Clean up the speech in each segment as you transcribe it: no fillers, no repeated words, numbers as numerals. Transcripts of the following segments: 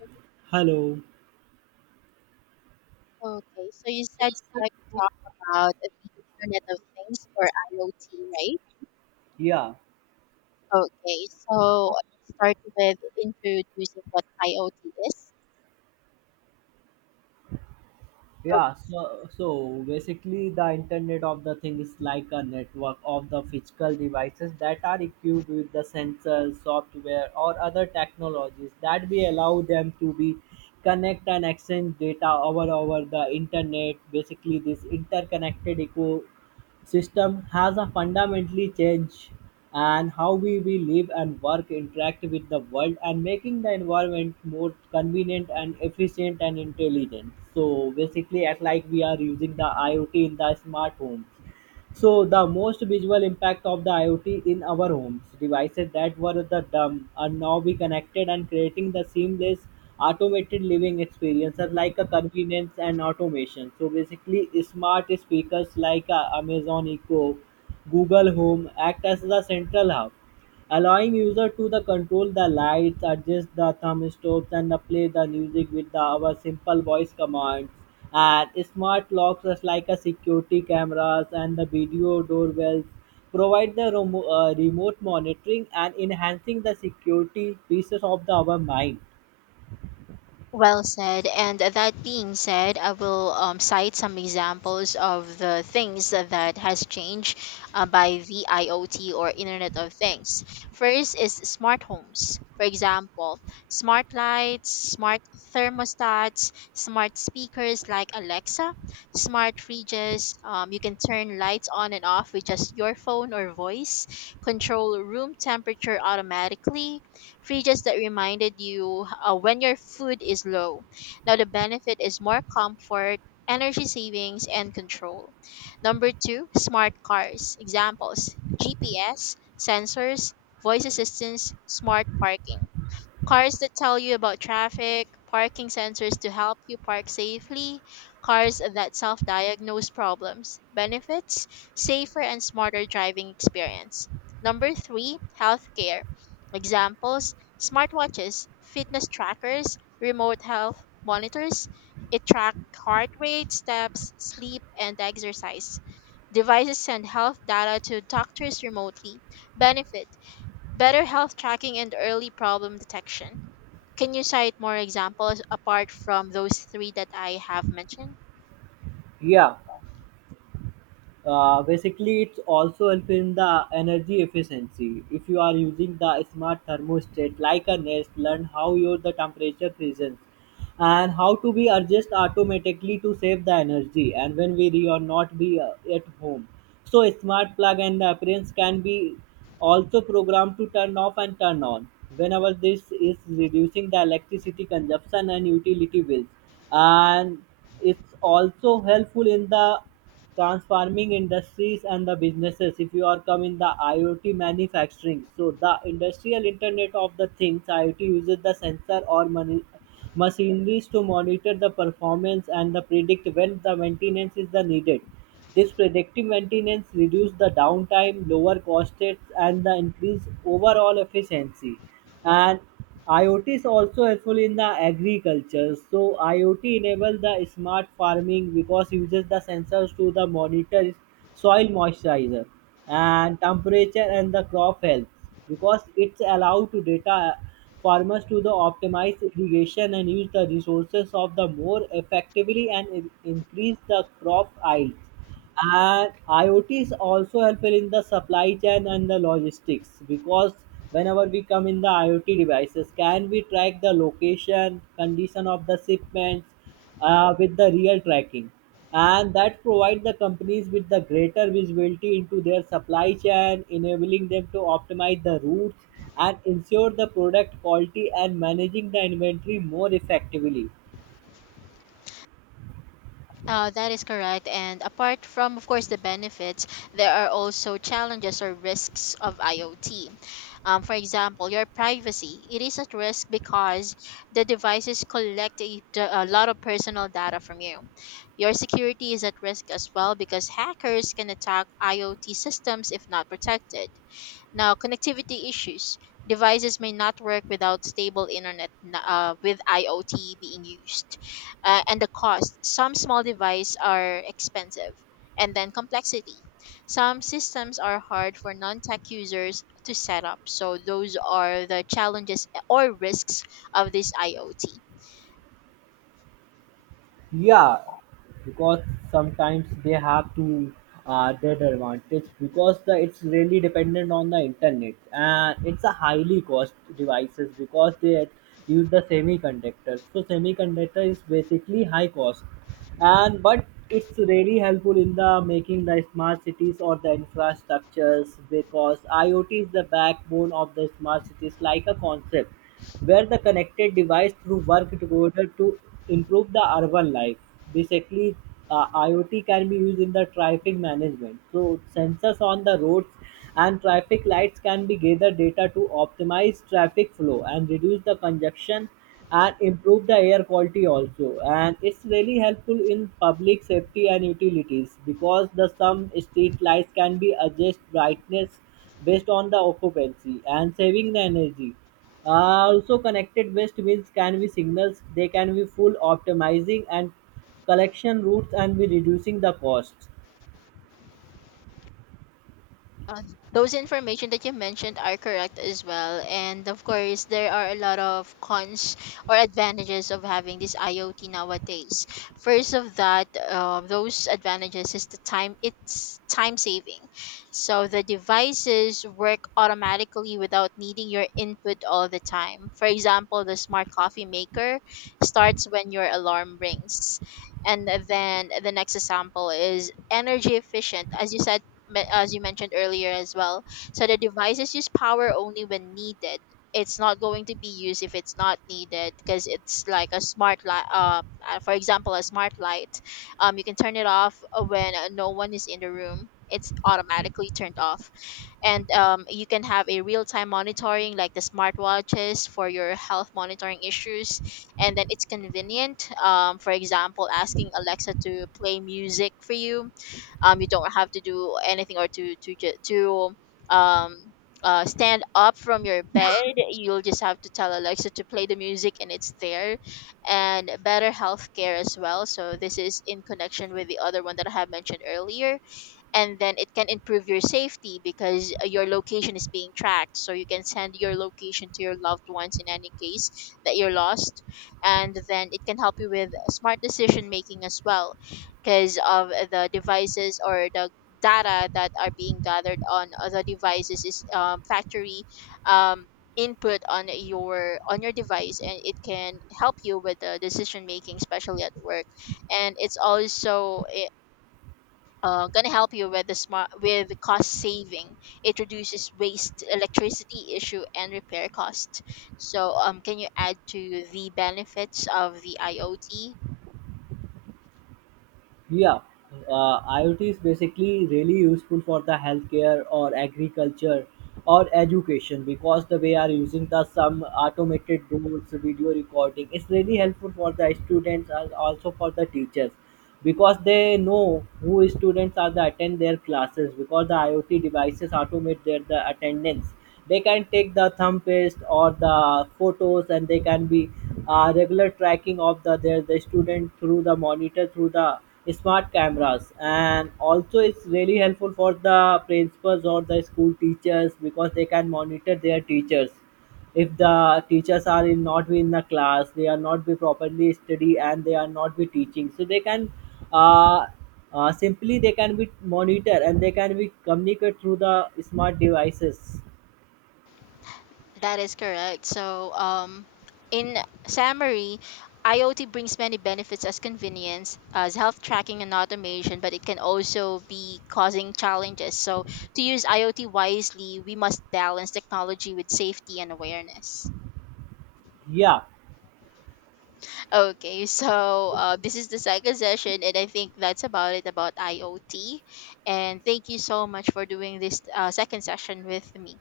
Okay, Hello. okay, so you said you'd like to talk about the Internet of Things or IoT, right? Yeah, Okay, so let's start with introducing what IoT is. yeah. So, basically, the Internet of the Thing is like a network of the physical devices that are equipped with the sensors, software, or other technologies that we allow them to be connect and exchange data over the internet. Basically, this interconnected eco system has a fundamentally changed and how we live and work interact with the world and making the environment more convenient and efficient and intelligent. So basically at like we are using the iot in the smart home. So the most visual impact of the IoT in our homes, devices that were the dumb are now be connected and creating the seamless automated living experiences like a convenience and automation. So basically smart speakers like Amazon Echo, Google Home act as the central hub allowing user to the control the lights, adjust the thumbstops, and the play the music with the, our simple voice commands. And smart locks, just like a security cameras and the video doorbells, provide the remote monitoring and enhancing the security pieces of the, our mind. Well said. And that being said, I will cite some examples of the things that has changed by the IoT or Internet of Things. First is smart homes. For example, smart lights, smart thermostats, smart speakers like Alexa, smart fridges. You can turn lights on and off with just your phone or voice, control room temperature automatically, fridges that reminded you when your food is low. Now, the benefit is more comfort, energy savings, and control. Number two, smart cars. Examples: GPS, sensors, voice assistants, smart parking. Cars that tell you about traffic, parking sensors to help you park safely, cars that self diagnose problems, benefits, safer and smarter driving experience. Number three, healthcare. Examples: smartwatches, fitness trackers, remote health monitors. It track heart rate, steps, sleep, and exercise. Devices send health data to doctors remotely. Benefit: better health tracking and early problem detection. Can you cite more examples apart from those three that I have mentioned? Yeah. Basically it's also help in the energy efficiency if you are using the smart thermostat like a nest learn how your the temperature presence and how to be adjust automatically to save the energy and when we or not be at home. So a smart plug and the appliance can be also programmed to turn off and turn on whenever this is reducing the electricity consumption and utility bills. And it's also helpful in the transforming industries and the businesses. If you are coming the IoT manufacturing, so the industrial Internet of the Things IoT uses the sensor or machineries to monitor the performance and the predict when the maintenance is the needed. This predictive maintenance reduces the downtime, lower costs, and the increase overall efficiency. And IoT is also helpful in the agriculture. So IoT enables the smart farming because uses the sensors to the monitor soil moisturizer and temperature and the crop health, because it's allowed to data farmers to the optimize irrigation and use the resources of the more effectively and increase the crop yield. And IoT is also helpful in the supply chain and the logistics, because whenever we come in the IoT devices, can we track the location, condition of the shipments with the real tracking, and that provide the companies with the greater visibility into their supply chain, enabling them to optimize the routes and ensure the product quality and managing the inventory more effectively. That is correct. And apart from, of course, the benefits, there are also challenges or risks of IoT. For example, your privacy. It is at risk because the devices collect a lot of personal data from you. Your security is at risk as well because hackers can attack IoT systems if not protected. Now, connectivity issues. Devices may not work without stable with IoT being used. And the cost. Some small devices are expensive. And then complexity. Some systems are hard for non tech users to set up. So, those are the challenges or risks of this IoT. Yeah, because sometimes they have to that advantage because the, it's really dependent on the internet and it's a highly cost devices because they use the semiconductor. So semiconductor is basically high cost and but it's really helpful in the making the smart cities or the infrastructures, because IoT is the backbone of the smart cities like a concept where the connected device through work together to improve the urban life. Basically, IoT can be used in the traffic management. So sensors on the roads and traffic lights can be gather data to optimize traffic flow and reduce the congestion and improve the air quality also. And it's really helpful in public safety and utilities, because the some street lights can be adjust brightness based on the occupancy and saving the energy. Also connected waste bins can be signals they can be full optimizing and collection routes and be reducing the costs. Uh, those information that you mentioned are correct as well. And of course, there are a lot of cons or advantages of having this IoT nowadays. First of that, those advantages is the time. It's time saving. So the devices work automatically without needing your input all the time. For example, the smart coffee maker starts when your alarm rings. And then the next example is energy efficient. As you mentioned earlier as well. So the devices use power only when needed. It's not going to be used if it's not needed because it's like a smart light. For example, a smart light. You can turn it off when no one is in the room. It's automatically turned off, and you can have a real-time monitoring like the smartwatches for your health monitoring issues, and then it's convenient. For example, asking Alexa to play music for you, you don't have to do anything or to um stand up from your bed. You'll just have to tell Alexa to play the music and it's there. And better healthcare as well, so this is in connection with the other one that I have mentioned earlier. And then it can improve your safety because your location is being tracked, so you can send your location to your loved ones in any case that you're lost. And then it can help you with smart decision making as well, because of the devices or the data that are being gathered on other devices is factory um, input on your device, and it can help you with the decision making, especially at work. And it's also going to help you with the smart with the cost saving. It reduces waste, electricity issue, and repair cost. So, can you add to the benefits of the IoT? Yeah, iot is basically really useful for the healthcare or agriculture or education, because the way are using the some automated tools video recording it's really helpful for the students and also for the teachers, because they know who students are the attend their classes because the iot devices automate their the attendance. They can take the thumb paste or the photos and they can be regular tracking of the their the student through the monitor through the smart cameras. And also it's really helpful for the principals or the school teachers, because they can monitor their teachers. If the teachers are in, not be in the class they are not be properly study and they are not be teaching so they can uh, simply they can be monitor and they can be communicate through the smart devices. That is correct. So, in summary, IoT brings many benefits as convenience, as health tracking and automation, but it can also be causing challenges. So, to use IoT wisely, we must balance technology with safety and awareness. Yeah, Okay, so this is the second session, and I think that's about it about IoT. And thank you so much for doing this second session with me,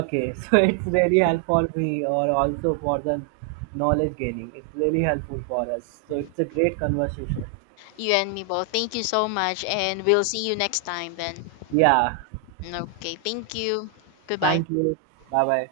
okay. So it's really helpful for me or also for the knowledge gaining. It's really helpful for us. So it's a great conversation. you and me both. Thank you so much, and we'll see you next time then. Yeah. Okay, thank you. Goodbye. Thank you. Bye bye.